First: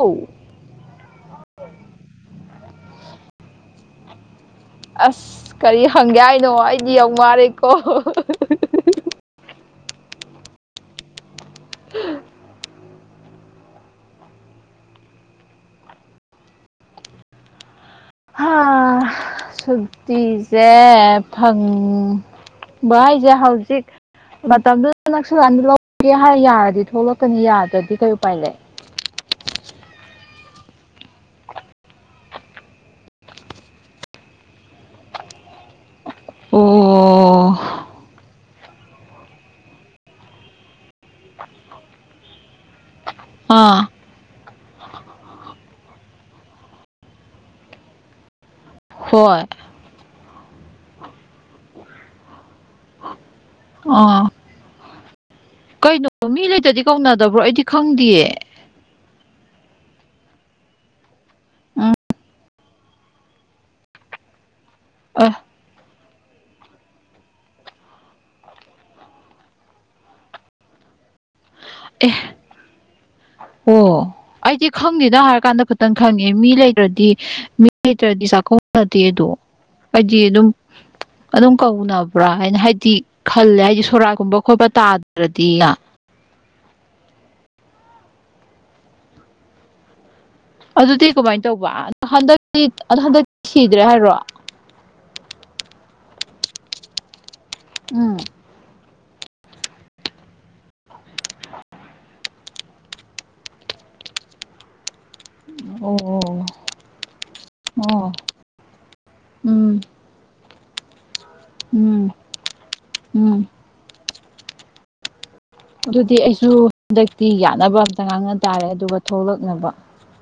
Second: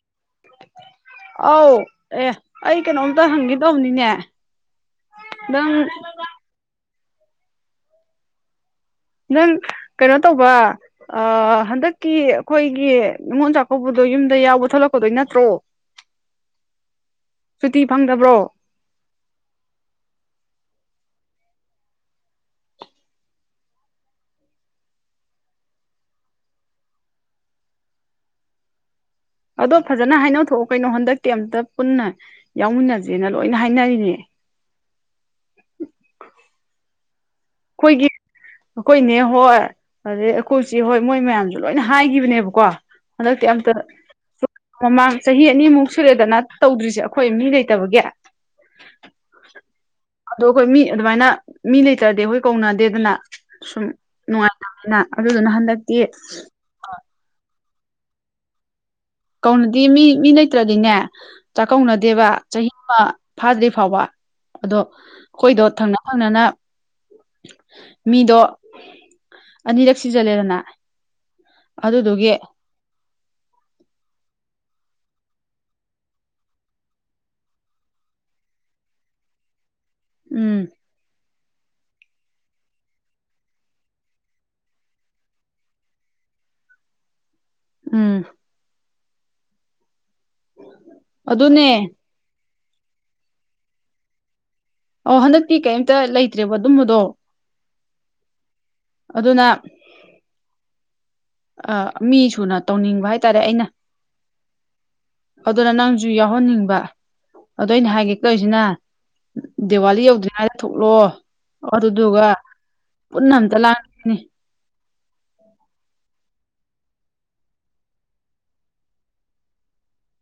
ꯑꯧ ꯑꯧ ꯑꯦ ꯑꯩ ꯀꯩꯅꯣꯝꯇ ꯍꯪꯒꯦ ꯇꯧꯕꯅꯤꯅꯦ ꯑꯁ ꯀꯔꯤ ꯅꯪ ꯍꯪꯒꯦ ꯍꯥꯏꯅꯣ ꯑꯩꯗꯤ ꯌꯥꯝ ꯋꯥꯔꯦꯀꯣ ꯅꯪ ꯀꯩꯅꯣ ꯇꯧꯕ ꯑ ꯍꯟꯗꯛꯀꯤ ꯑꯩꯈꯣꯏꯒꯤ ꯉꯣꯟꯜ ꯆꯥꯛꯀꯧꯕꯗꯣ ꯌꯨꯝꯗ ꯌꯥꯎꯕ ꯊꯣꯛꯂꯛꯄꯗꯣꯏ ꯅꯠꯇ꯭ꯔꯣ ꯁꯨꯇꯤ ꯐꯪꯗꯕ꯭ꯔꯣ ꯁꯨꯛꯇꯤꯁꯦ ꯐꯪꯉ ꯚꯥꯏꯁꯦ ꯍꯧꯖꯤꯛ ꯃꯇꯝꯗꯨꯗ ꯅꯛꯁꯨꯂꯥꯟꯗ ꯂꯧꯒꯦ ꯍꯥꯏꯔ ꯌꯥꯔꯗꯤ ꯊꯣꯛꯂꯛꯀꯅꯤ ꯌꯥꯗ꯭ꯔꯗꯤ ꯀꯩ ꯎꯄꯥꯏ ꯂꯩ ꯑꯗꯣ ꯐꯖꯅ ꯍꯥꯏꯅꯧ ꯊꯣꯛꯑꯣ ꯀꯩꯅꯣ ꯍꯟꯗꯛ ꯀꯩ ꯑꯝꯇ ꯄꯨꯟꯅ ꯌꯥꯎꯃꯤꯟꯅꯁꯦꯅ ꯂꯣꯏꯅ ꯍꯥꯏꯅꯔꯤꯅꯦ ꯑꯣ ꯑꯩꯈꯣꯏꯒꯤ ꯑꯩꯈꯣꯏꯅꯦ ꯍꯣꯏ ꯑꯗꯩ ꯑꯩꯈꯣꯏꯁꯤꯦ ꯍꯣꯏ ꯃꯣꯏ ꯃꯌꯥꯝꯁꯨ ꯂꯣꯏꯅ ꯍꯥꯏꯈꯤꯕꯅꯦꯕꯀꯣ ꯑꯗ ꯌꯥꯝ ꯇ ꯑꯥ ꯃꯃꯥꯡ ꯆꯍꯤ ꯑꯅꯤꯃꯨꯛ ꯁꯨꯔꯦꯗꯅ ꯇꯧꯗ꯭ꯔꯤꯁꯦ ꯑꯩꯈꯣꯏ ꯃꯤ ꯂꯩꯇꯕꯒꯤ ꯍꯣꯏ ꯑꯗꯣ ꯑꯩꯈꯣꯏ ꯃꯤ ꯑꯗꯨꯃꯥꯏꯅ ꯃꯤ ꯂꯩꯇꯔꯗꯤ ꯑꯩꯈꯣꯏ ꯀꯧꯅꯗꯦꯗꯅ ꯁꯨꯝ ꯑꯥ ꯅꯨꯡꯉꯥꯏ ꯑꯗꯨ ꯑꯗꯨ ꯅꯅ ꯍꯟ ꯀꯩꯅꯣ ꯃꯤ ꯂꯩꯇꯗꯤ ꯀꯧꯅꯗꯕ꯭ꯔꯣ ꯑꯩꯗꯤ ꯈꯪꯗꯦꯌꯦ ꯀꯧꯅꯗꯤ ꯃꯤ ꯃꯤ ꯂꯩꯇ꯭ꯔꯗꯤꯅꯦ ꯎꯝ ꯆꯥꯛꯀꯧꯅꯗꯦꯕ ꯆꯍꯤ ꯑꯃ ꯐꯥꯗ꯭ꯔꯤ ꯐꯥꯎꯕ ꯑꯗꯣ ꯑ ꯑꯩꯈꯣꯏꯗꯣ ꯊꯪꯅ ꯊꯪꯅꯅ ꯃꯤꯗꯣ ꯑꯅꯤꯔꯛ ꯁꯤꯖꯜꯂꯦꯗꯅ ꯑꯦ ꯑꯗꯨꯗꯨꯒꯤ ꯑꯣ ꯑꯩꯗꯤ ꯈꯪꯗꯦꯅ ꯍꯥꯏꯔ ꯀꯥꯟꯗ ꯇꯪ ꯈꯪꯉꯦ ꯃꯤ ꯂꯩꯇ꯭ꯔꯗꯤ ꯃꯤ ꯂꯩꯇ꯭ꯔꯗꯤ ꯆꯥꯛꯀꯧꯅꯗꯦ ꯑꯗꯣ ꯄꯖꯤ ꯑꯗꯨꯝ ꯎꯝ ꯑꯗꯨꯝ ꯀꯧꯅꯕ꯭ꯔꯥ ꯍꯥꯏꯅ ꯍꯥꯏꯗꯤ ꯈꯜꯂꯦ ꯍꯥꯏꯗꯤ ꯁꯣꯔꯥꯀꯨꯝꯕ ꯈꯣꯠꯄ ꯇꯥꯗ꯭ꯔꯗꯤ ꯎꯝ ꯑꯗꯨꯗꯤ ꯀꯃꯥꯏꯅ ꯑꯗꯨꯅꯦ ꯇꯧꯕ ꯑ ꯍꯟꯗꯛꯇꯤ ꯑꯣ ꯍꯟꯗꯛꯇꯤ ꯁꯤꯗ꯭ꯔꯦ ꯍꯥꯏꯔꯣ ꯑꯣ ꯍꯟꯗꯛꯇꯤ ꯀꯩꯝꯇ ꯂꯩꯇ꯭ꯔꯦꯕ ꯑꯗꯨꯝꯕꯗꯣ ꯎꯝ ꯑꯗꯨꯅ ꯑ ꯃꯤ ꯁꯨꯅ ꯇꯧꯅꯤꯡꯕ ꯍꯥꯏꯇꯥꯔꯦ ꯑꯩꯅ ꯑꯗꯨꯅ ꯅꯪꯁꯨ ꯑꯣ ꯌꯥꯎꯍꯟꯅꯤꯡꯕ ꯑꯗꯣ ꯑꯩꯅ ꯑꯣ ꯍꯥꯏꯒꯦ ꯀꯧꯔꯤꯁꯤꯅ ꯎꯝ ꯗꯤꯋꯥꯂꯤ ꯌꯧꯗ꯭ꯔꯤꯉ ꯊꯣꯛꯂꯣ ꯎꯝ ꯑꯗꯨꯗꯨꯒ ꯄꯨꯟꯅ ꯎꯝ ꯑꯝꯇ ꯂꯥꯟ ꯑꯗꯨꯗꯤ ꯑꯩꯁꯨ ꯍꯟꯗꯛꯇꯤ ꯌꯥꯅꯕ ꯑꯝꯇ ꯉꯥꯡꯅ ꯇꯥꯔꯦ ꯑꯗꯨꯒ ꯊꯣꯛꯂꯛꯅꯕ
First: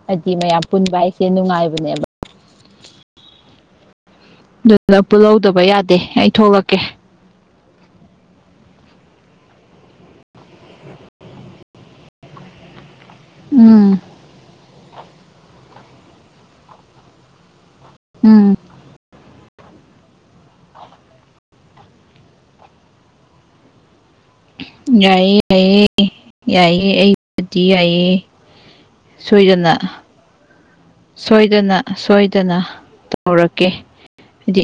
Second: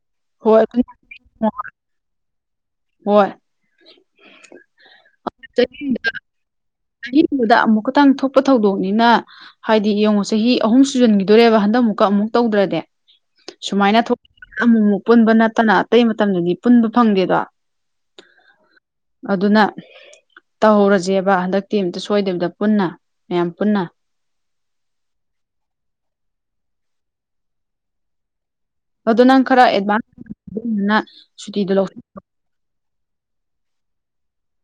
ꯍꯥꯏꯗꯤ ꯃꯌꯥꯝ ꯄꯨꯟꯕ ꯍꯥꯏꯁꯦ ꯅꯨꯡꯉꯥꯏꯕꯅꯦꯕ ꯍ [unintelligible] ꯑꯗꯨꯗ ꯄꯨꯜꯍꯧꯗꯕ ꯌꯥꯗꯦ ꯑꯩ ꯊꯣꯛꯂꯛꯀꯦ ꯑꯍꯤꯡꯕꯗ ꯑꯃꯨꯛ ꯈꯛꯇꯪ ꯊꯣꯛꯄ ꯊꯧꯗꯣꯛꯅꯤꯅ ꯍꯥꯏꯗꯤ ꯌꯦꯡꯉꯣ ꯆꯍꯤ ꯑꯍꯨꯝ ꯁꯨꯖꯟꯈꯤꯗꯣꯏꯣꯔꯦꯕ ꯍꯟꯗꯛ ꯑꯃꯨꯛꯀ ꯑꯃꯨꯛ ꯇꯧꯗ꯭ꯔꯗꯤ ꯎꯝ ꯁꯨꯃꯥꯏꯅ ꯊꯣꯛ ꯑꯃꯨꯛ ꯑꯃꯨꯛ ꯄꯨꯟꯕ ꯅꯠꯇꯅ ꯑꯇꯩ ꯃꯇꯝꯗꯨꯗꯤ ꯄꯨꯟꯕ ꯐꯪꯗꯦꯗꯣ ꯎꯝ ꯑꯗꯨꯅ ꯇꯧꯍꯧꯔꯁꯦꯕ ꯍꯟꯗꯛ ꯇꯤꯝꯇ ꯁꯣꯏꯗꯕꯤꯗ ꯄꯨꯟꯅ ꯃꯌꯥꯝ ꯄꯨꯟꯅ ꯌꯥꯏꯌꯦ ꯌꯥꯏꯑꯦ ꯌꯥꯏꯑ ꯑꯩꯕꯨꯗꯤ ꯌꯥꯏꯑꯦ ꯑꯗꯨ ꯅꯪ ꯈꯔ ꯑꯦꯚ ꯁꯣꯏꯗꯅ ꯁꯣꯏꯗꯅ ꯇꯧꯔꯛꯀꯦ ꯍꯥꯏꯗꯤ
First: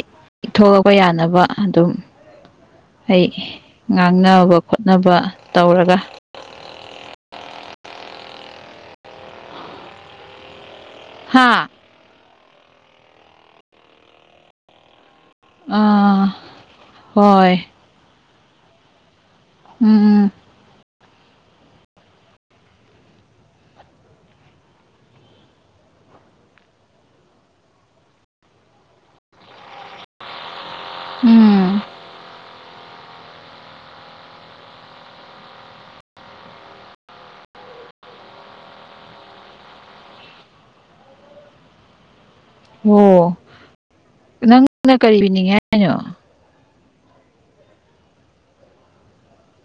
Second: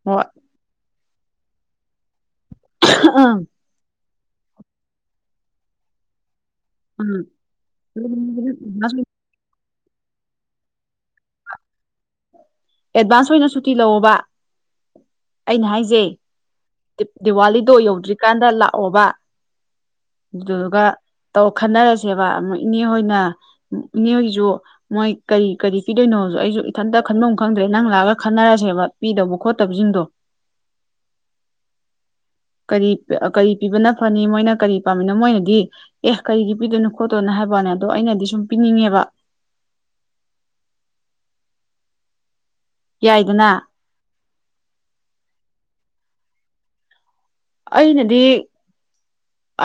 ꯊꯣꯛꯂꯛꯄ ꯌꯥꯅꯕ ꯑꯗꯨꯝ ꯑꯩ ꯉꯥꯡꯅꯕ ꯈꯣꯠꯅꯕ ꯇꯧꯔꯒ ꯎꯝ ꯍꯥꯥ ꯑꯦꯗꯚꯥꯟꯁ ꯑꯣꯏꯅ ꯁꯨꯇꯤ ꯂꯧꯑꯣꯕ ꯑꯩꯅ ꯍꯥꯏꯖꯩ ꯑꯥ ꯍꯣꯏ ꯗꯤꯋꯥꯂꯤꯗꯣ ꯌꯧꯗ꯭ꯔꯤꯀꯥꯟꯗ ꯂꯥꯛꯑꯣꯕ ꯎꯝ ꯎꯝ ꯑꯗꯨꯗꯨꯒ ꯇꯧ ꯈꯟꯅꯔꯁꯦꯕ ꯑꯃꯨꯛ ꯏꯅꯦ ꯍꯣꯏꯅ ꯏꯅꯦꯣꯏꯒꯤꯁꯨ ꯃꯣꯏ ꯀꯔꯤ ꯀꯔꯤ ꯄꯤꯗꯣꯏꯅꯣꯁꯨ ꯑꯩꯁꯨ ꯏꯊꯟꯇ ꯈꯟꯕ ꯉ ꯈꯪꯗ꯭ꯔꯦ ꯅꯪ ꯂꯥꯛꯑꯒ ꯈꯟꯅꯔꯁꯦꯕ ꯄꯤꯗꯕ ꯈꯣꯠꯇꯕꯁꯤꯡꯗꯣ ꯎꯝ ꯀꯔꯤ ꯀꯔꯤ ꯄꯤꯕꯅ ꯐꯅꯤ ꯃꯣꯏꯅ ꯀꯔꯤ ꯄꯥꯝꯃꯤꯅꯣ ꯃꯣꯏꯅꯗꯤ ꯑꯦ ꯀꯔꯤꯒꯤ ꯄꯤꯗꯣꯏꯅꯣ ꯈꯣꯠꯇꯣꯏꯅꯣ ꯍꯥꯏꯕꯅꯦ ꯑꯗꯣ ꯑꯩꯅꯗꯤ ꯁꯨꯝ ꯄꯤꯅꯤꯡꯉꯦꯕ ꯑꯣ ꯌꯥꯏꯗꯅ ꯅꯪꯅ ꯀꯔꯤ ꯄꯤꯅꯤꯡꯉꯦ ꯍꯥꯏꯅꯣ ꯑꯩꯅꯗꯤ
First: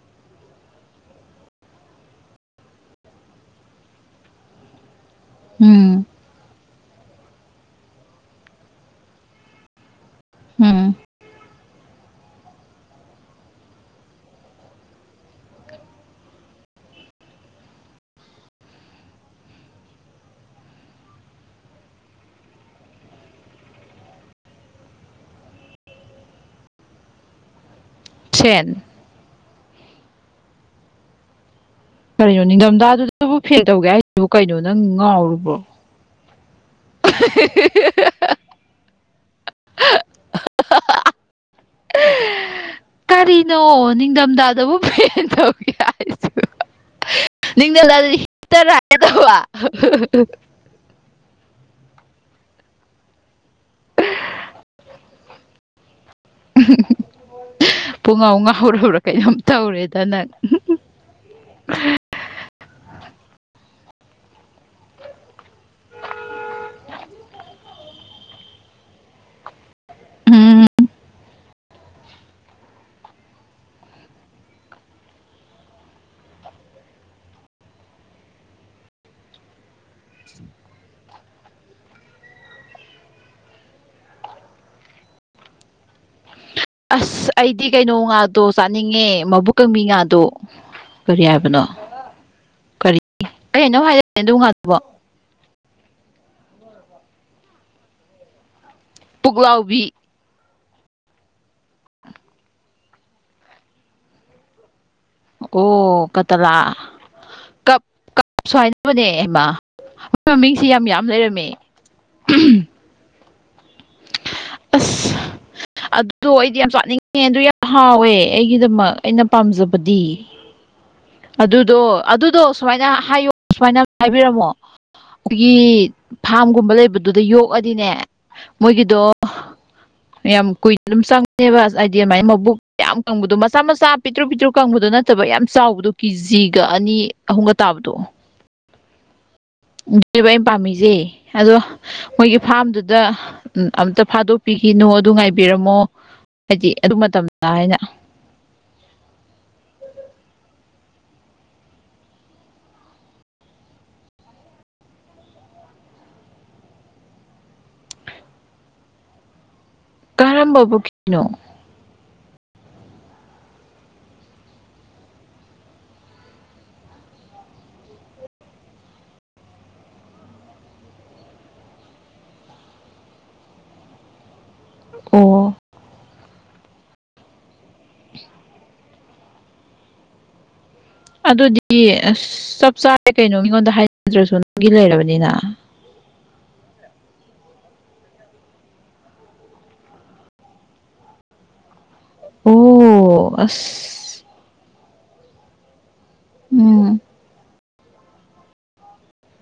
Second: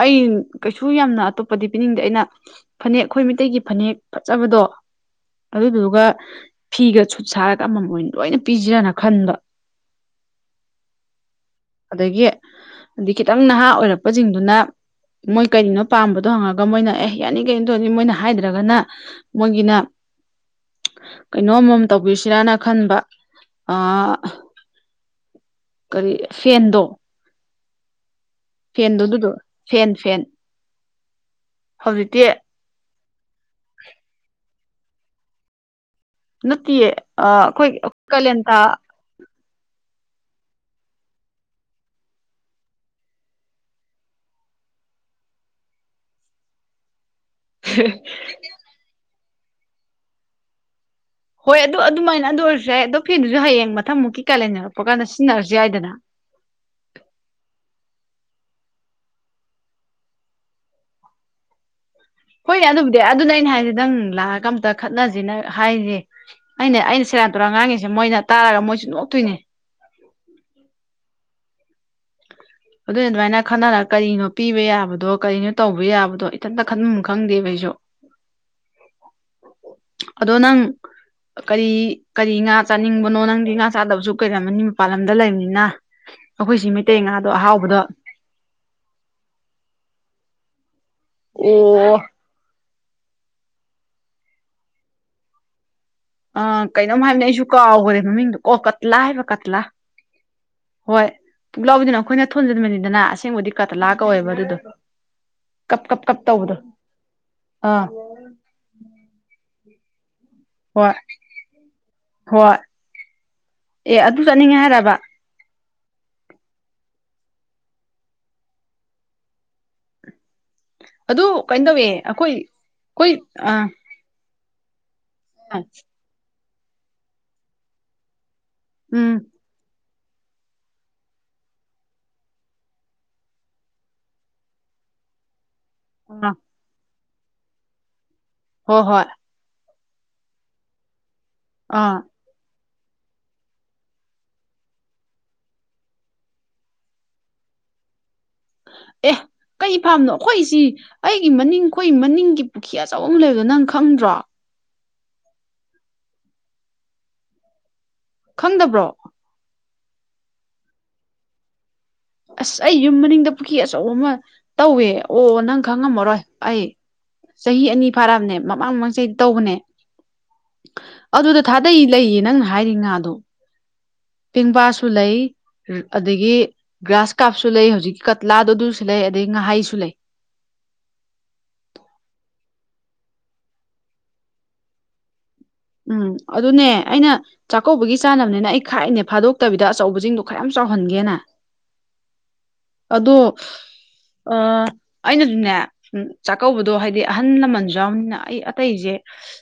ꯑꯩ ꯀꯩꯁꯨ ꯌꯥꯝꯅ ꯑꯇꯣꯞꯄꯗꯤ ꯄꯤꯅꯤꯡꯗꯦ ꯑꯩꯅ ꯐꯅꯦꯛ ꯑꯩꯈꯣꯏ ꯃꯩꯇꯩꯒꯤ ꯐꯅꯦꯛ ꯐꯖꯕꯗꯣ ꯎꯝ ꯑꯗꯨꯗꯨꯒ ꯐꯤꯒ ꯁꯨꯠ ꯁꯥꯔꯒ ꯑꯃꯃꯝ ꯑꯣꯏꯅ ꯂꯣꯏꯅ ꯄꯤꯁꯤꯔꯅ ꯈꯟꯕ ꯎꯝ ꯑꯗꯒꯤ ꯑꯩ ꯈꯤꯇꯪ ꯅꯍꯥ ꯑꯣꯏꯔꯛꯄꯁꯤꯡꯗꯨꯅ ꯃꯣꯏ ꯀꯔꯤꯅꯣ ꯄꯥꯝꯕꯗꯣ ꯍꯪꯉꯒ ꯃꯣꯏꯅ ꯑꯦꯍ ꯌꯥꯅꯤ ꯀꯩꯅꯣ ꯇꯧꯅꯤ ꯃꯣꯏꯅ ꯍꯥꯏꯗ꯭ꯔꯒꯅ ꯃꯒꯤꯅ ꯀꯩꯅꯣꯝꯃꯝ ꯇꯧꯕꯤꯁꯤꯔꯥꯅ ꯈꯟꯕ ꯑ ꯀꯔꯤ ꯐꯦꯟꯗꯣ ꯇ꯭ꯔꯦꯟ ꯑꯗꯨ ꯐꯦꯟ ꯐꯦꯟ ꯍꯧꯖꯤꯛꯇꯤ ꯀꯔꯤꯅꯣ ꯅꯤꯡꯊꯝꯊꯥꯗꯨꯗꯕꯨ ꯐꯦꯜ ꯇꯧꯒꯦ ꯍꯥꯏꯁꯤꯕꯨ ꯀꯩꯅꯣ ꯅꯪ ꯉꯥꯎꯨꯕ꯭ꯔꯣ ꯅꯠꯇꯦꯌꯦ ꯑꯩꯈꯣꯏ ꯀꯥꯂꯦꯟ ꯊꯥ [unintelligible] [unintelligible] ꯀꯔꯤꯅꯣ ꯅꯤꯡꯊꯝꯊꯥꯗꯕꯨ ꯐꯦꯟ ꯇꯧꯒꯦ ꯍꯥꯏꯁꯨ ꯅꯤꯡꯅ ꯂꯇꯔꯒꯗꯧꯕ ꯍꯣꯏ ꯑꯗꯨ ꯑꯗꯨꯃꯥꯏꯅ ꯑꯗꯨ ꯑꯣꯏꯔꯁꯨ ꯌꯥꯏ ꯑꯗꯣ ꯐꯤꯗꯨꯁꯨ ꯍꯌꯦꯡ ꯃꯊꯪꯃꯨꯛꯀꯤ ꯀꯥꯂꯦꯟꯟꯅꯔꯛꯄ ꯀꯥꯟꯗ ꯁꯤꯖꯤꯟꯅꯔꯁꯨ ꯌꯥꯏꯗꯅ [unintelligible] ꯄꯨꯡꯉꯥꯎ ꯉꯍꯧꯔ ꯍꯧꯔꯥ ꯀꯩꯅꯣꯝ ꯇꯧꯔꯦꯗꯅꯪ ꯍꯣꯏꯅꯦ ꯑꯗꯨꯕꯨꯗꯤ ꯑꯗꯨꯅ ꯑꯩꯅ ꯍꯥꯏꯁꯦꯗꯪ ꯂꯥꯛꯑꯒ ꯑꯝꯇ ꯈꯠꯅꯁꯤꯅ ꯍꯥꯏꯁꯦ ꯑꯅꯦ ꯑꯩꯅ ꯁꯦꯔꯥꯟ ꯇꯧꯨꯔꯥꯟ ꯉꯥꯡꯉꯤꯁꯦ ꯃꯣꯏꯅ ꯇꯥꯔꯒ ꯃꯣꯏꯁꯨ ꯅꯣꯛꯇꯣꯏꯅꯦ ꯎꯝ ꯑꯗꯨꯅ ꯑꯗꯨꯃꯥꯏꯅ ꯈꯟꯅꯔꯒ ꯀꯔꯤꯅꯣ ꯄꯤꯕ ꯌꯥꯕꯗꯣ ꯀꯔꯤꯅꯣ ꯇꯧꯕ ꯌꯥꯕꯗꯣ ꯏꯊꯟꯇ ꯈꯟꯐꯝ ꯈꯪꯗꯦꯕ ꯑꯩꯁꯨ ꯑꯗꯣ ꯅꯪ ꯀꯔꯤ ꯀꯔꯤ ꯉꯥ ꯆꯥꯅꯤꯡꯕꯅꯣ ꯅꯪꯗꯤ ꯉꯥ ꯆꯥꯗꯕꯁꯨ ꯀꯩꯔꯝꯃꯅꯤ ꯃꯄꯥꯥꯟ ꯂꯝꯗ ꯂꯩꯕꯅꯤꯅ ꯑꯩꯈꯣꯏ ꯁꯤꯃꯦꯠ ꯑꯁ ꯑꯩꯗꯤ ꯀꯩꯅꯣ ꯉꯥꯗꯣ ꯆꯥꯅꯤꯡꯉꯦ ꯃꯕꯨꯛꯀꯪꯕꯤ ꯉꯥꯗꯣ ꯀꯔꯤ ꯍꯥꯏꯕꯅꯣ ꯑꯣ ꯀꯔꯤ [unintelligible] ꯑꯗꯨ ꯉꯥꯗꯨꯕꯨ ꯑꯥ ꯀꯩꯅꯣꯝ ꯍꯥꯏꯕꯅꯦ ꯑꯩꯁꯨ ꯀꯥꯎꯈ꯭ꯔꯦ ꯃꯃꯤꯡꯗꯣ ꯑꫭ ꯀꯠꯂꯥ ꯍꯥꯏꯕ ꯀꯠꯂꯥ ꯄꯨꯛꯂꯥꯎꯕꯤ ꯍꯣꯏ ꯄꯨꯛꯂꯥꯎꯕꯤꯗꯨꯅ ꯑꯩꯈꯣꯏꯅ ꯊꯣꯟꯖꯤꯟꯕꯅꯤꯗꯅ ꯑꯁꯦꯡꯕꯗꯤ ꯀꯠꯂꯥ ꯀꯧꯋꯦꯕ ꯑꯗꯨꯗꯣ ꯀꯞ ꯀꯞ ꯑꯣ ꯀꯞ ꯀꯇꯂꯥ ꯇꯧꯕꯗꯣ ꯀꯞ ꯑꯥ ꯁꯨ ꯍꯥꯏꯥꯏꯅꯕꯅꯦ ꯏꯃ ꯑꯩꯣꯏ ꯃꯃꯤꯡꯁ ꯌꯥꯝ ꯍꯣꯏ ꯌꯥꯝ ꯂꯩꯔꯝꯃꯤ ꯍꯣꯏ ꯑꯦ ꯑꯗꯨ ꯆꯠꯅꯤꯡꯉꯦ ꯍꯥꯏꯔꯕ ꯑꯁ ꯑꯗꯨꯗꯣ ꯑꯩꯗꯤ ꯌꯥꯝ ꯆꯥꯅꯤꯡꯉꯦ ꯑꯗꯨ ꯌꯥꯝ ꯍꯥꯎꯋꯦ ꯑꯩꯒꯤꯗꯃꯛ ꯑꯩꯅ ꯄꯥꯝꯖꯕꯗꯤ [inaudible] ꯑꯗꯨ ꯀꯩꯅꯣ ꯑꯗꯨꯗꯣ ꯇꯧꯋꯦ ꯑꯩꯈꯣꯏ ꯑꯗꯨꯗꯣ ꯁꯨꯃꯥꯏꯅ ꯑꯩꯈꯣꯏ ꯍꯥꯏꯌꯣ ꯑꯥ ꯁ ꯍꯥꯏꯕꯤꯔꯝꯃꯣ ꯑꯩꯈꯣꯏꯒꯤ ꯐꯥꯝꯒꯨꯝꯕ ꯂꯩꯕꯗꯨꯗ ꯌꯣꯛꯑꯗꯤꯅꯦ ꯃꯒꯗꯨꯣ [inaudible] ꯌꯥꯝ ꯀꯨꯏꯅ ꯑꯗꯨꯝ ꯆꯪꯉꯦꯕ ꯍꯥꯏꯗꯤ ꯑꯗꯨꯃꯥꯏꯅ ꯃꯕꯨꯛ ꯌꯥꯝ ꯀꯪꯕꯗꯣ ꯃꯆꯥ ꯃꯆꯥ ꯄꯤꯛꯇ꯭ꯔꯨ ꯄꯤꯛꯇ꯭ꯔꯨ ꯀꯪꯕꯗꯨ ꯅꯠ ꯅꯠꯇꯕ ꯌꯥꯝ ꯆꯥꯎꯕꯗꯣ ꯑꯥ ꯀꯦꯖꯤꯒ ꯑꯅꯤ ꯑꯍꯨꯝꯒ ꯇꯥꯕꯗꯣ ꯍꯣꯏ ꯍꯣꯏ [unintelligible] ꯑꯩꯅ ꯄꯥꯝꯃꯤꯁꯦ ꯑꯗꯣ ꯑꯥ ꯃꯣꯏꯒꯤ ꯐꯥꯔꯝꯗꯨꯗ ꯑꯝꯇ ꯐꯥꯗꯣꯛꯄꯤꯈꯤꯅꯣ ꯑꯗꯨ ꯉꯥꯏꯕꯤꯔꯝꯃꯣ ꯍꯥꯏꯗꯤ ꯑꯗꯨ ꯃꯇꯝꯗ ꯍꯥꯏꯅ ꯑꯦ ꯀꯩ ꯐꯥꯝꯅꯣ ꯑꯩꯈꯣꯏꯁꯤ ꯑꯩꯒꯤ ꯃꯅꯤꯡ ꯑꯩꯈꯣꯏ ꯃꯅꯤꯡꯒꯤ ꯄꯨꯈ꯭ꯔ ꯑꯆꯧꯕ ꯑꯃ ꯂꯩꯕꯗꯣ ꯅꯪ ꯈꯪꯗ꯭ꯔꯣ ꯈꯪꯗꯕ꯭ꯔꯣ ꯀꯔꯝꯕ ꯄꯨꯈꯤꯔꯅꫭ ꯑꯁ ꯑꯩ ꯌꯨꯝ ꯃꯅꯤꯡꯗ ꯄꯨꯈ꯭ꯔꯤ ꯑꯆꯧꯕ ꯑꯃ ꯇꯧꯋꯦ ꯑꯣ ꯅꯪ ꯈꯪꯉꯝꯃꯔꯣꯏ ꯑꯩ ꯆꯍꯤ ꯑꯅꯤ ꯐꯥꯔꯛꯑꯕꯅꯦ ꯃꯃꯥꯡ ꯃꯃꯥꯡ ꯆꯍꯤ ꯇꯧꯕꯅꯦ ꯑꯗꯨꯗ ꯊꯥꯗꯩ ꯂꯩꯌꯦ ꯅꯪꯅ ꯍꯥꯏꯔꯤ ꯉꯥꯗꯣ ꯄꯦꯡꯕꯥꯁꯨ ꯂꯩ ꯑꯣ ꯑꯗꯒꯤ ꯒ꯭ꯔꯥꯁ ꯀꯥꯞꯁꯨ ꯂꯩ ꯍꯧꯖꯤꯛꯀꯤ ꯀꯠꯂꯥꯗꫭ ꯑꯗꯨ ꯂꯩ ꯑꯗꯩ ꯉꯥꯍꯥꯏꯁꯨ ꯂꯩ ꯑꯗꯨꯗꯤ ꯑꯁ ꯆꯞ ꯆꯥꯔꯦ ꯀꯩꯅꯣ ꯃꯤꯉꯣꯟꯗ ꯍꯥꯏꯗ꯭ꯔꯁꯨ ꯅꯪꯒꯤ ꯂꯩꯔꯕꯅꯤꯅ ꯎꯝ ꯑꯗꯨꯅꯦ ꯑꯩꯅ ꯆꯥꯛꯀꯧꯕꯒꯤ ꯆꯥꯅꯕꯅꯤꯅ ꯑꯩ ꯈꯥꯏꯅꯦ ꯐꯥꯗꯣꯛꯇꯕꯤꯗ ꯑꯆꯧꯕꯁꯤꯡꯗꯣ ꯈꯔꯌꯥꯝ ꯆꯥꯎꯍꯟꯒꯦꯅ ꯑꯗꫭ ꯑꯣ ꯑꯁ ꯑꯥ ꯑꯩꯅꯁꯨꯅꯦ ꯎ ꯆꯥꯛꯀꯧꯕꯗꯣ ꯎꯝ ꯍꯥꯏꯗꯤ ꯑꯍꯜ ꯂꯃꯟꯁꯨ ꯌꯥꯎꯅꯤꯅ ꯑꯩ ꯑꯇꯩꯁꯦ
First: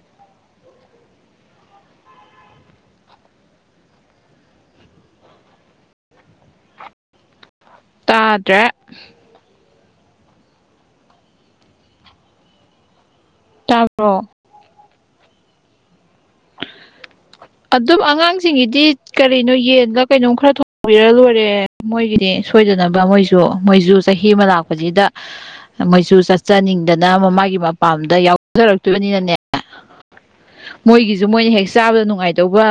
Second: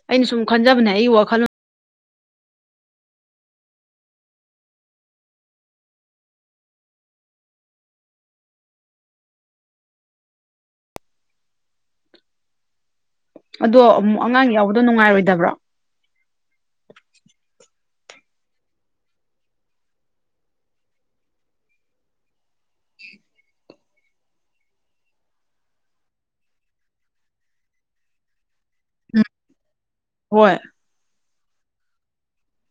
ꯑꯩꯅ ꯁꯨꯝ ꯈꯟꯖꯕꯅꯦ ꯑꯩ ꯋꯥꯈꯜꯅ ꯇꯥꯗ꯭ꯔꯦ ꯑꯗꯣ ꯇꯥꯕ꯭ꯔꯣ ꯑꯃꯨꯛ ꯑꯉꯥꯡ ꯌꯥꯎꯕꯗꯣ ꯅꯨꯡꯉꯥꯏꯔꯣꯏꯗꯕ꯭ꯔꯣ ꯑꯗꯨꯞ ꯑꯉꯥꯡꯁꯤꯡꯒꯤꯗꯤ ꯀꯔꯤꯅꯣ ꯌꯦꯟꯒ ꯀꯩꯅꯣꯝ ꯈꯔ ꯊꯣꯡꯕꯤꯔ ꯂꯣꯏꯔꯦ ꯃꯣꯏꯒꯤꯗꯤ ꯁꯣꯏꯗꯅꯕ ꯃꯣꯏꯁꯨ ꯃꯣꯏꯁꯨ ꯆꯍꯤ ꯑꯃ ꯂꯥꯛꯄꯁꯤꯗ ꯃꯣꯏꯁꯨ ꯆꯠꯆꯅꯤꯡꯗꯅ ꯃꯃꯥꯒꯤ ꯃꯄꯥꯝꯗ ꯌꯥꯎꯖꯔꯛꯇꯣꯏꯕꯅꯤꯅꯅꯦ ꯍꯣꯏ ꯃꯣꯏꯒꯤꯁꯨ ꯃꯣꯏꯅ ꯍꯦꯛ ꯆꯥꯕꯗ ꯅꯨꯡꯉꯥꯏꯗꯧꯕ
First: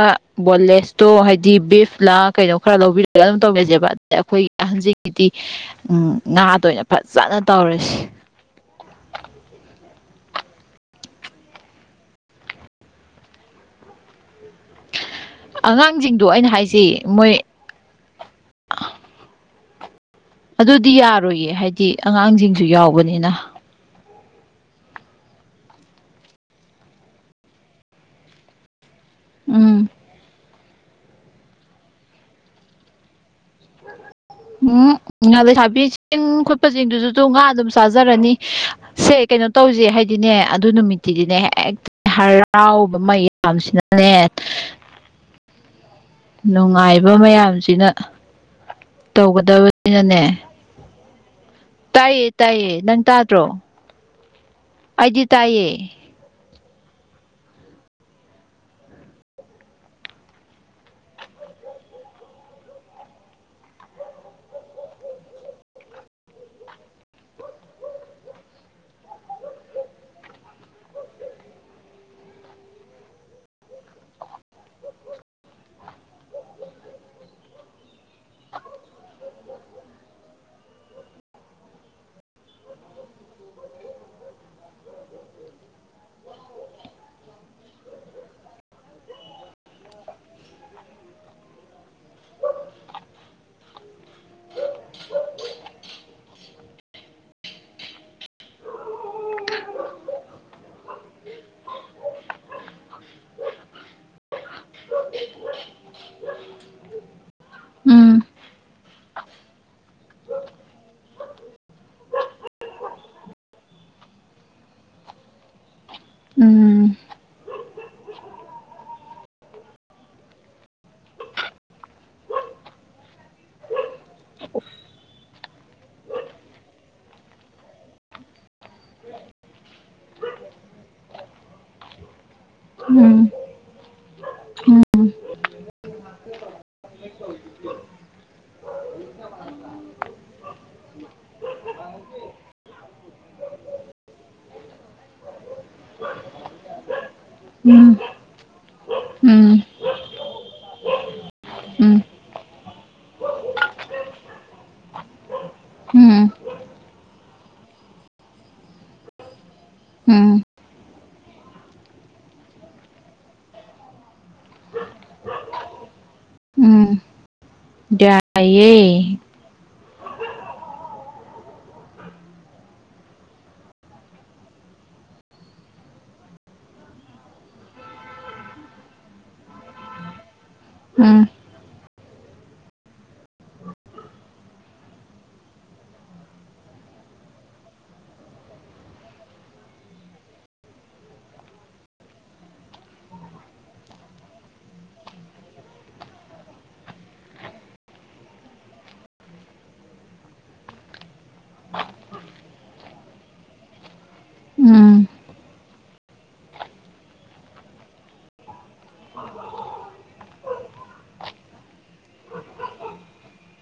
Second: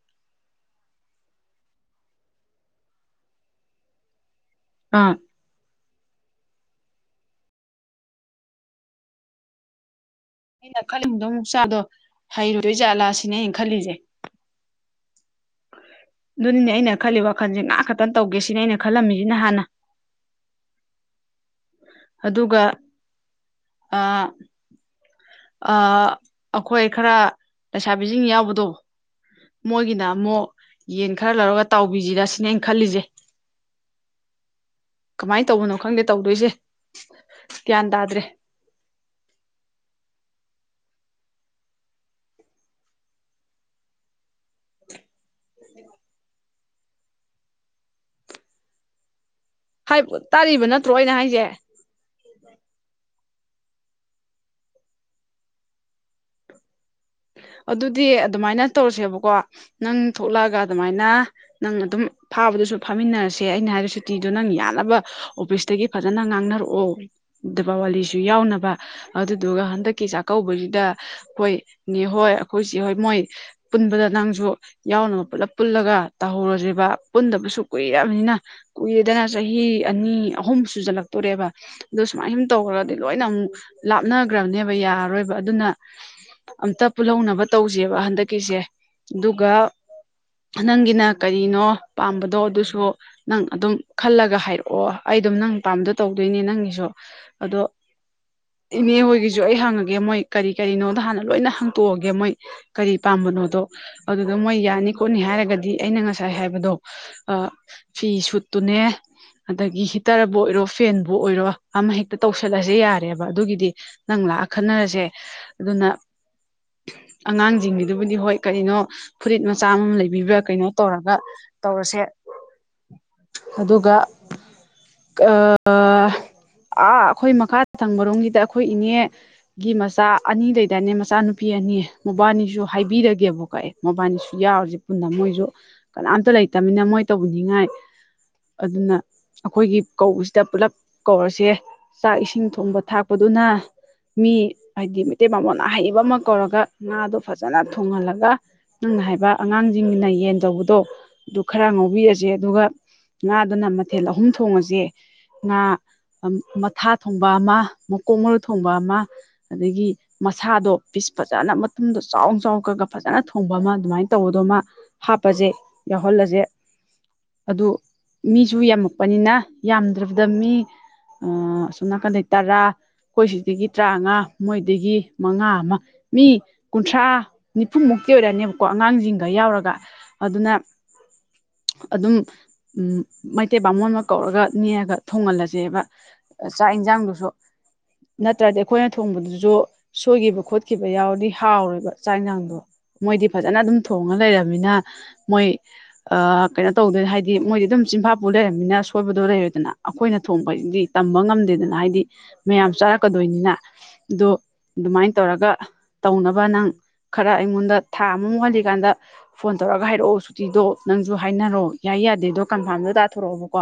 ꯕꯣꯟꯂꯦꯁꯇꯣ ꯍꯥꯏꯗꯤ ꯕꯤꯐꯂꯥ ꯀꯩꯅꯣ ꯈꯔ ꯂꯧꯕꯤꯔ ꯑꯗꯨꯝ ꯇꯧꯒꯖꯦꯕ ꯑꯩꯈꯣꯏꯒꯤ ꯑꯥ ꯑꯍꯥꯟꯖꯤꯀꯤꯗꯤ ꯉꯥꯗ ꯑꯣꯏꯅ ꯐꯖꯅ ꯇꯧꯔꯁꯤ ꯑꯩꯅ ꯈꯜꯂꯤꯕꯗꯣ ꯆꯥꯗꯣ ꯍꯩꯔꯨꯗꯣꯏ ꯖꯥꯠꯂꯥꯁꯤꯅꯦ ꯑꯩꯅ ꯈꯜꯂꯤꯁꯦ ꯑꯉꯥꯡꯁꯤꯡꯗꯣ ꯑꯗꯨꯅꯤꯅꯦ ꯑꯩꯅ ꯍꯥꯏꯁꯤ ꯈꯜꯂꯤ ꯃꯣꯏ ꯋꯥꯈꯜꯁꯦ ꯉꯥꯏꯍꯥꯛ ꯈꯛꯇꯪ ꯇꯧꯒꯦ ꯁꯤꯅꯦ ꯑꯩꯅ ꯈꯜꯂꯝꯃꯤꯁꯤꯅꯤ ꯍꯥꯟꯅ ꯑꯗꯨꯗꯤ ꯌꯥꯔꯣꯏꯌꯦ ꯍꯥꯏꯗꯤ ꯑꯉꯥꯡꯁꯤꯡꯁꯨ ꯑꯗꯨꯒ ꯌꯥꯎꯕꯅꯤꯅ ꯑꯥ ꯑꯩꯈꯣꯏ ꯈꯔ ꯂꯩꯁꯥꯕꯤꯁꯤꯡ ꯌꯥꯎꯕꯗꯣ ꯎꯝ ꯃꯣꯏꯒꯤꯅ ꯑꯃꯨꯛ ꯌꯦꯟ ꯈꯔ ꯂꯧꯔꯒ ꯇꯥꯎꯕꯤꯁꯤꯔ ꯁꯤꯅꯦ ꯑꯩꯅ ꯈꯜꯂꯤꯁꯦ ꯎꯝ ꯉꯥ ꯀꯃꯥꯏꯅ ꯇꯧꯕꯅꯣ ꯈꯪꯗꯦ ꯂꯩꯁꯥꯕꯤꯁꯤꯡ ꯇꯧꯗꯣꯏꯁꯦ ꯈꯣꯠꯄꯁꯤꯡꯗꯨꯁꯨꯁꯨ ꯉꯥ ꯑꯗꯨꯝ ꯒ꯭ꯌꯥꯟ ꯇꯥꯗ꯭ꯔꯦ ꯆꯥꯖꯔꯅꯤ ꯁꯦ ꯀꯩꯅꯣ ꯇꯧꯁꯦ ꯍꯥꯏꯗꯤꯅꯦ ꯑꯗꯨ ꯅꯨꯃꯤꯠꯇꯤꯗꯤꯅꯦ ꯍ ꯍꯛꯇ ꯍꯔꯥꯎꯕ ꯃꯌꯥꯝꯁꯤꯅꯅꯦ ꯅꯨꯡꯉꯥꯏꯕ ꯃꯌꯥꯝꯁꯤꯅ ꯇꯧꯒꯗꯕ ꯍꯥꯏ ꯇꯥꯔꯤꯕ ꯅꯠꯇ꯭ꯔꯣ ꯑꯩꯅ ꯍꯥꯏꯁꯦ ꯇꯥꯏꯌꯦ ꯇꯥꯏꯌꯦ ꯅꯪ ꯇꯥꯗ꯭ꯔꯣ ꯑꯩꯗꯤ ꯇꯥꯏꯌꯦ ꯑꯗꯨꯗꯤ ꯑꯗꯨꯃꯥꯏꯅ ꯇꯧꯔꯁꯦꯕꯀꯣ ꯅꯪ ꯊꯣꯛꯂꯛꯑꯒ ꯑꯗꯨꯃꯥꯏꯅ ꯅꯪ ꯑꯗꯨꯝ ꯐꯥꯕꯗꯨꯁꯨ ꯐꯥꯃꯤꯟꯅꯔꯁꯦ ꯑꯩꯅ ꯍꯥꯏꯔꯤꯕ ꯁꯨꯇꯤꯗꯣ ꯅꯪ ꯌꯥꯅꯕ ꯑꯣꯐꯤꯁ ꯗꯒꯤ ꯐꯖꯅ ꯉꯥꯡꯅꯔꯛꯑꯣ ꯗꯤꯋꯥꯂꯤꯁꯨ ꯌꯥꯎꯅꯕ ꯑꯗꯨꯗꯨꯒ ꯍꯟꯗꯛꯀꯤ ꯆꯥꯛꯀꯧꯕꯁꯤꯗ ꯑꯩꯈꯣꯏ ꯅꯦ ꯍꯣꯏ ꯑꯩꯈꯣꯏ ꯆꯦ ꯍꯣꯏ ꯃꯣꯏ ꯄꯨꯟꯕꯗ ꯅꯪꯁꯨ ꯌꯥꯎꯅꯒ ꯄꯨꯂꯞ ꯄꯨꯜꯂꯒ ꯇꯧꯍꯧꯔꯁꯔꯤꯕꯕ ꯄꯨꯟꯗꯕꯁꯨ ꯀꯨꯏꯕꯅꯤꯅ ꯀꯨꯏꯔꯦꯗꯅ ꯆꯍꯤ ꯑꯅꯤ ꯑꯍꯨꯝ ꯁꯨꯖꯜꯂꯛꯇꯣꯔꯦꯕ ꯑꯗꯨ ꯁꯨꯃꯥꯏ ꯁꯨꯝ ꯇꯧꯈ꯭ꯔꯗꯤ ꯂꯣꯏꯅ ꯑꯃꯨꯛ ꯂꯥꯞꯅꯈ꯭ꯔꯕꯅꯦꯕ ꯌꯥꯔꯔꯣꯏꯕ ꯑꯗꯨꯅ ꯑꯝꯇ ꯄꯨꯜꯍꯧꯅꯕ ꯇꯧꯁꯦꯕ ꯍꯟꯗꯛꯀꯤꯁꯦ ꯑꯗꯨꯒ ꯅꯪꯒꯤꯅ ꯀꯔꯤꯅꯣ ꯄꯥꯝꯕꯗꯣ ꯑꯗꯨꯁꯨ ꯅꯪ ꯑꯗꯨꯝ ꯈꯜꯂꯒ ꯍꯥꯏꯔꯛꯑꯣ ꯑꯩ ꯑꯗꯨꯝ ꯅꯪ ꯄꯥꯝꯗ ꯇꯧꯗꯣꯏꯅꯦ ꯅꯪꯒꯤꯁꯨ ꯑꯗꯣ ꯏꯅꯦ ꯍꯣꯏꯒꯤꯁꯨ ꯑꯩ ꯍꯪꯉꯒꯦ ꯃꯣꯏ ꯀꯔꯤ ꯀꯔꯤꯅꯣꯗ ꯍꯥꯟꯅ ꯂꯣꯏꯅ ꯍꯥꯡꯇꯣꯛꯑꯒꯦ ꯃꯣꯏ ꯀꯔꯤ ꯄꯥꯝꯕꯅꯣꯗꯣ ꯑꯗꯨꯗ ꯃꯣꯏ ꯌꯥꯅꯤ ꯈꯣꯠꯅꯤ ꯍꯥꯏꯔꯒꯗꯤ ꯑꯩꯅ ꯉꯁꯥꯏ ꯍꯥꯏꯕꯗꯣ ꯑ ꯐꯤ ꯎꯝ ꯁꯨꯠꯇꯨꯅꯦ ꯑꯗꯒꯤ ꯍꯤꯇꯔꯕꯨ ꯑꯣꯏꯔꯣ ꯐꯦꯟꯕꯨ ꯑꯣꯏꯔꯣ ꯑꯃ ꯍꯦꯛꯇ ꯇꯧꯁꯜꯂꯁꯦ ꯌꯥꯔꯦꯕ ꯑꯗꯨꯒꯤꯗꯤ ꯅꯪ ꯂꯥꯛꯑ ꯈꯟꯅꯔꯁꯦ ꯑꯗꯨꯅ ꯎꯝ ꯑꯉꯥꯡꯁꯤꯡꯒꯤꯗꯨꯕꯨꯗꯤ ꯍꯣꯏ ꯀꯩꯅꯣ ꯐꯨꯔꯤꯠ ꯃꯆꯥ ꯑꯃꯝ ꯂꯩꯕꯤꯕ꯭ꯔꯥ ꯀꯩꯅꯣ ꯇꯧꯔꯒ ꯇꯧꯔꯁꯦ ꯑꯗꯨꯒ ꯑꯥ ꯑꯩꯈꯣꯏ ꯃꯈꯥ ꯊꯪꯕꯔꯣꯝꯒꯤꯗ ꯑꯩꯈꯣꯏ ꯏꯅꯦ ꯒꯤ ꯃꯆꯥ ꯑꯅꯤ ꯂꯩꯗꯅꯦ ꯃꯆꯥꯅꯨꯄꯤ ꯑꯅꯤ ꯃꯕꯥꯅꯤꯁꯨ ꯎꯝ ꯍꯥꯏꯕꯤꯔꯒꯦꯕꯀꯣ ꯑꯦ ꯃꯣꯕꯥꯏꯜꯗꯁꯨ ꯌꯥꯎꯔꯤꯁꯦ ꯄꯨꯟꯅ ꯃꯣꯏꯁꯨ ꯀꯅꯥꯝꯇ ꯂꯩꯇꯅꯤꯅ ꯃꯣꯏ ꯇꯧꯕꯤꯅꯤꯡꯉꯥꯏ ꯑꯗꯨꯅ ꯑꯩꯈꯣꯏꯒꯤ ꯀꯧꯕꯁꯤꯗ ꯄꯨꯂꯞ ꯀꯧꯔꯁꯦ ꯆꯥꯛ ꯏꯁꯤꯡ ꯊꯣꯡꯕ ꯊꯥꯛꯄꯗꯨꯅ ꯃꯤ ꯍꯥꯏꯗꯤ ꯃꯩꯇꯩ ꯃꯃꯣꯟꯅ ꯍꯩ ꯑꯃꯧꯔꯒ ꯉꯥꯗꯨꯣ ꯐꯖꯅ ꯎꯝ ꯊꯣꯡꯍꯜꯂꯒ ꯅꯪꯅ ꯎꯝ ꯍꯥꯏꯕ ꯎꯝ ꯑꯉꯥꯡꯁꯤꯡꯅ ꯌꯦꯟ ꯇꯧꯕꯗꯣ ꯑꯗꯨ ꯈꯔ ꯉꯧꯕꯤꯔꯁꯦ ꯑꯗꯨꯒ ꯉꯥꯗꯨꯅ ꯃꯊꯦꯜ ꯑꯍꯨꯝ ꯊꯣꯡꯉꯁꯦ ꯉꯥ ꯎꯝ ꯃꯊꯥ ꯊꯣꯡꯕ ꯑꯃ ꯃꯀꯣꯛ ꯃꯔꯨ ꯊꯣꯡꯕ ꯑꯃ ꯑꯗꯒꯤ ꯎꯝ ꯎꯝ ꯃꯁꯥꯗꯣ ꯄꯤꯁ ꯐꯖꯅ ꯃꯇꯨꯝꯗꯣ ꯆꯥꯎ ꯆꯥꯎ ꯈꯒ ꯐꯖꯅ ꯊꯣꯡꯕ ꯑꯃ ꯑꯗꯨꯃꯥꯏꯅ ꯇꯧꯕꯗꯣꯃ ꯍꯥꯞꯄꯁꯦ ꯌꯥꯎꯍꯜꯂꯁꯦ ꯎꯝ ꯑꯗꯨ ꯃꯤꯁꯨ ꯌꯥꯏꯌꯦ ꯌꯥꯝꯃꯛꯄꯅꯤꯅ ꯌꯥꯝꯗ꯭ꯔꯕꯗ ꯃꯤ ꯑꯁꯣꯝ ꯅꯥꯀꯟꯗꯩ ꯇꯔꯥ ꯑꯩꯈꯣꯏ ꯁꯤꯗꯒꯤ ꯇꯔꯥꯃꯉꯥ ꯃꯣꯏꯗꯒꯤ ꯃꯉꯥ ꯑꯃ ꯃꯤ ꯀꯨꯟꯊ꯭ꯔꯥ ꯅꯤꯐꯨ ꯃꯨꯛꯇꯤ ꯑꯣꯏꯔꯛꯅꯦꯕꯀꯣ ꯑꯉꯥꯡꯁꯤꯡꯗ ꯌꯥꯎꯔꯒ ꯑꯗꯨꯅ ꯎꯝ ꯑꯗꯨꯝ ꯎ ꯃꯩꯇꯩ ꯄꯕꯥꯥꯃꯣꯟ ꯑꯃ ꯀꯧꯔꯒ ꯅꯦꯛꯑꯒ ꯊꯣꯡꯍꯜꯂꯁꯦꯕ ꯆꯥꯛ ꯌꯦꯟꯁꯥꯡꯗꯨꯁꯨ ꯅꯠꯇ꯭ꯔꯗꯤ ꯑꯩꯈꯣꯏꯅ ꯊꯣꯡꯕꯗꯨꯁꯨ ꯁꯣꯏꯈꯤꯕ ꯈ ꯆꯠꯈꯤꯕ ꯌꯥꯎꯔꯗꯤ ꯍꯥꯎꯔꯦꯕ ꯆꯥꯛꯁꯥꯡꯗꯣ ꯃꯣꯏꯗꯤ ꯐꯖꯅ ꯑꯗꯨꯝ ꯊꯣꯡꯉ ꯂꯩꯔꯕꯅꯤꯅ ꯃꯣꯏ ꯀꯩꯅꯣ ꯇꯧꯗꯣꯏꯅꯤ ꯍꯥꯏꯗꯤ ꯃꯣꯏꯗꯤ ꯑꯗꯨꯝ ꯆꯤꯟꯐꯥꯄꯨ ꯂꯩꯔꯕꯅꯤꯅ ꯁꯣꯏꯕꯗꯣ ꯂꯩꯔꯦꯗꯅ ꯑꯩꯈꯣꯏꯅ ꯊꯣꯡꯕꯁꯤꯗꯤ ꯇꯝꯕ ꯉꯝꯗꯦꯗꯅ ꯍꯥꯏꯗꯤ ꯃꯌꯥꯝ ꯆꯥꯔꯛꯀꯗꯣꯏꯅꯤꯅ ꯑꯗꯣ ꯎꯝ ꯑꯗꯨꯃꯥꯏꯅ ꯇꯧꯔꯒ ꯇꯧꯅꯕ ꯅꯪ ꯈꯔ ꯑꯩꯉꯣꯟꯗ ꯊꯥ ꯑꯃꯃꯨꯛ ꯍꯜꯂꯤꯀꯥꯟꯗ ꯐꯣꯟ ꯇꯧꯔꯒ ꯍꯥꯏꯔꯛꯑꯣ ꯁꯨꯇꯤꯗꯣ ꯅꯪꯁꯨ ꯍꯥꯏꯅꯔꯣ ꯌꯥꯏ ꯌꯥꯗꯦꯗꯣ ꯀꯟꯐꯥꯔꯝꯗꯣ ꯇꯥꯊꯣꯔꯛꯑꯣꯕꯀꯣ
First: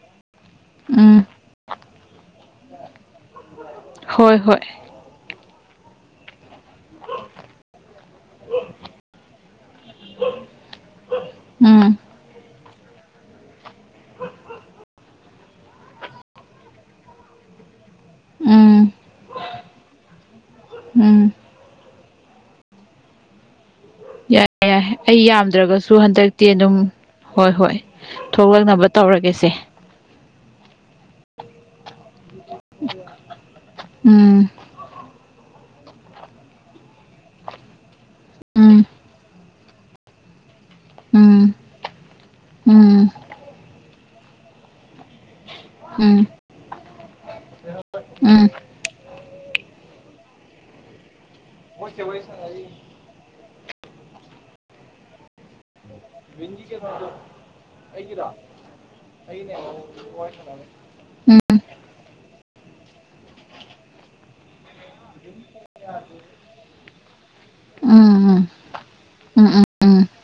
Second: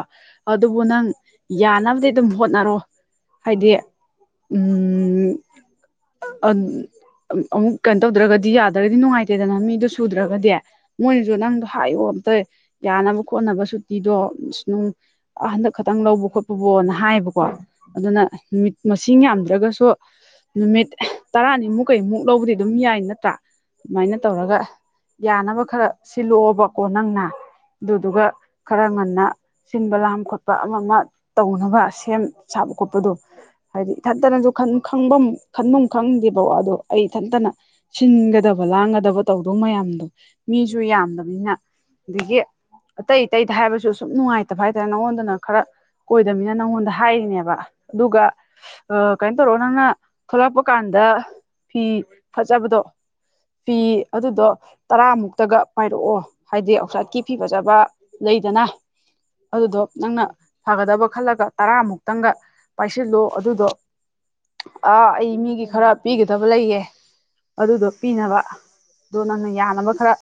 ꯑꯗꯨꯕꯨ ꯅꯪ ꯎꯝ ꯌꯥꯅꯕꯗꯤ ꯑꯗꯨꯝ ꯍꯣꯠꯅꯔꯣ ꯍꯥꯏꯗꯤ ꯍꯣꯏ ꯍꯣꯏ ꯎꯝ ꯎꯝ ꯑꯗꯨ ꯑꯃꯨꯛ ꯀꯩꯅꯣ ꯇꯧꯗ꯭ꯔꯒꯗꯤ ꯌꯥꯗ꯭ꯔꯒꯗꯤ ꯅꯨꯡꯉꯥꯏꯇꯦꯗꯅ ꯃꯤꯗꯨꯣ ꯁꯨꯗ꯭ꯔꯒꯗꯤ ꯃꯣꯏꯅꯁꯨ ꯅꯪꯗꯣ ꯎꯝ ꯍꯥꯏꯌꯣ ꯑꯝꯇ ꯌꯥꯅꯕ ꯈꯣꯠꯅꯕ ꯁꯨꯇꯤꯗꯣ ꯅꯨꯡ ꯍꯟꯗꯛ ꯈꯇꯪ ꯂꯧꯕ ꯈꯣꯠꯄꯕꯣꯅ ꯍꯥꯏꯌꯦꯕꯀꯣ ꯑꯗꯨꯅ ꯅꯨꯃꯤꯠ ꯎꯝ ꯃꯁꯤꯡ ꯌꯥꯝꯗ꯭ꯔꯒꯁꯨ ꯅꯨꯃꯤꯠ ꯎꯝ ꯇꯔꯥꯅꯤꯃꯨꯛ ꯀꯩ ꯃꯨꯛ ꯂꯧꯕꯗꯤ ꯑꯗꯨꯝ ꯌꯥꯏ ꯅꯠꯇ꯭ꯔꯥ ꯑꯗꯨꯃꯥꯏꯅ ꯌꯥꯏ ꯇꯧꯔꯒ ꯌꯥꯏ ꯑꯩ ꯌꯥꯅꯕ ꯈꯔ ꯌꯥꯝꯗ꯭ꯔꯒꯁꯨ ꯍꯟꯗꯛꯇꯤ ꯑꯗꯨꯝ ꯁꯤꯜꯂꯛꯑꯣꯕꯀꯣ ꯅꯪꯅ ꯍꯣꯏ ꯍꯣꯏ ꯑꯗꯨꯗꯨꯒ ꯈꯔ ꯊꯣꯛꯂꯛꯅꯕ ꯉꯟꯅ ꯇꯧꯔꯒꯦꯁꯦ ꯆꯤꯟꯕ ꯂꯥꯝ ꯈꯣꯠꯄ ꯑꯃ ꯑꯃ ꯇꯧꯅꯕ ꯁꯦꯝ ꯁꯥꯕ ꯈꯣꯠꯄꯗꯣ ꯍꯥꯏꯗꯤ ꯎꯝ ꯏꯊꯇꯅꯁꯨ ꯈꯪꯐꯝ ꯈꯟꯐꯝ ꯈꯪꯗꯦꯕ ꯑꯗꯣ ꯑꯩ ꯏꯊꯟꯇꯅ ꯁꯤꯟꯒꯗꯕ ꯎꯝ ꯂꯥꯡꯒꯗꯕ ꯇꯧꯗꯧ ꯃꯌꯥꯝꯗꯣ ꯃꯤꯁꯨ ꯌꯥꯝꯗꯕꯅꯤꯅ ꯎꯝ ꯑꯗꯒꯤ ꯎꯝ ꯑꯇꯩ ꯑꯇꯩꯗ ꯍꯥꯏꯕꯁꯨ ꯁꯨꯝ ꯅꯨꯡꯉꯥꯏꯇꯕ ꯍꯥꯏꯇꯥꯔꯦ ꯅꯪꯉꯣꯟꯗꯅ ꯈꯔ ꯎꯝ ꯑꯣꯏꯗꯃꯤꯅ ꯅꯪꯉꯣꯟꯗ ꯍꯥꯏꯔꯤꯅꯦꯕ ꯑꯗꯨꯒ ꯎꯝ ꯀꯩꯅꯣ ꯇꯧꯔꯣ ꯅꯪꯅ ꯊꯂꯛꯄ ꯀꯥꯟꯗ ꯐꯤ ꯐꯖꯕꯗꯣ ꯄꯤ ꯑꯗꯨꯗꯣ ꯇꯔꯥꯃꯨꯛꯇꯒ ꯄꯥꯏꯔꯛꯑꯣ ꯍꯥꯏꯗꯤ ꯑꯥꯎꯁꯥꯏꯠꯀꯤ ꯐꯤ ꯐꯖꯕ ꯂꯩꯗꯅ ꯑꯗꯨꯗꯣ ꯅꯪꯅ ꯐꯒꯗꯕ ꯎꯝ ꯈꯜꯂꯒ ꯇꯔꯥꯃꯨꯛꯇꯪꯒ ꯄꯥꯏꯁꯤꯜꯂꯨ ꯑꯗꯨꯗꯣ ꯑ ꯑꯩ ꯃꯤꯒꯤ ꯈꯔ ꯄꯤꯒꯗ ꯗꯕ ꯂꯩꯌꯦ ꯑꯗꯨꯗꯣ ꯎꯝ ꯎꯝ ꯄꯤꯅꯕ ꯎꯝ ꯑꯗꯣ ꯎꯝ ꯅꯪꯅ ꯎꯝ ꯌꯥꯅꯕ ꯎꯝ ꯈꯔ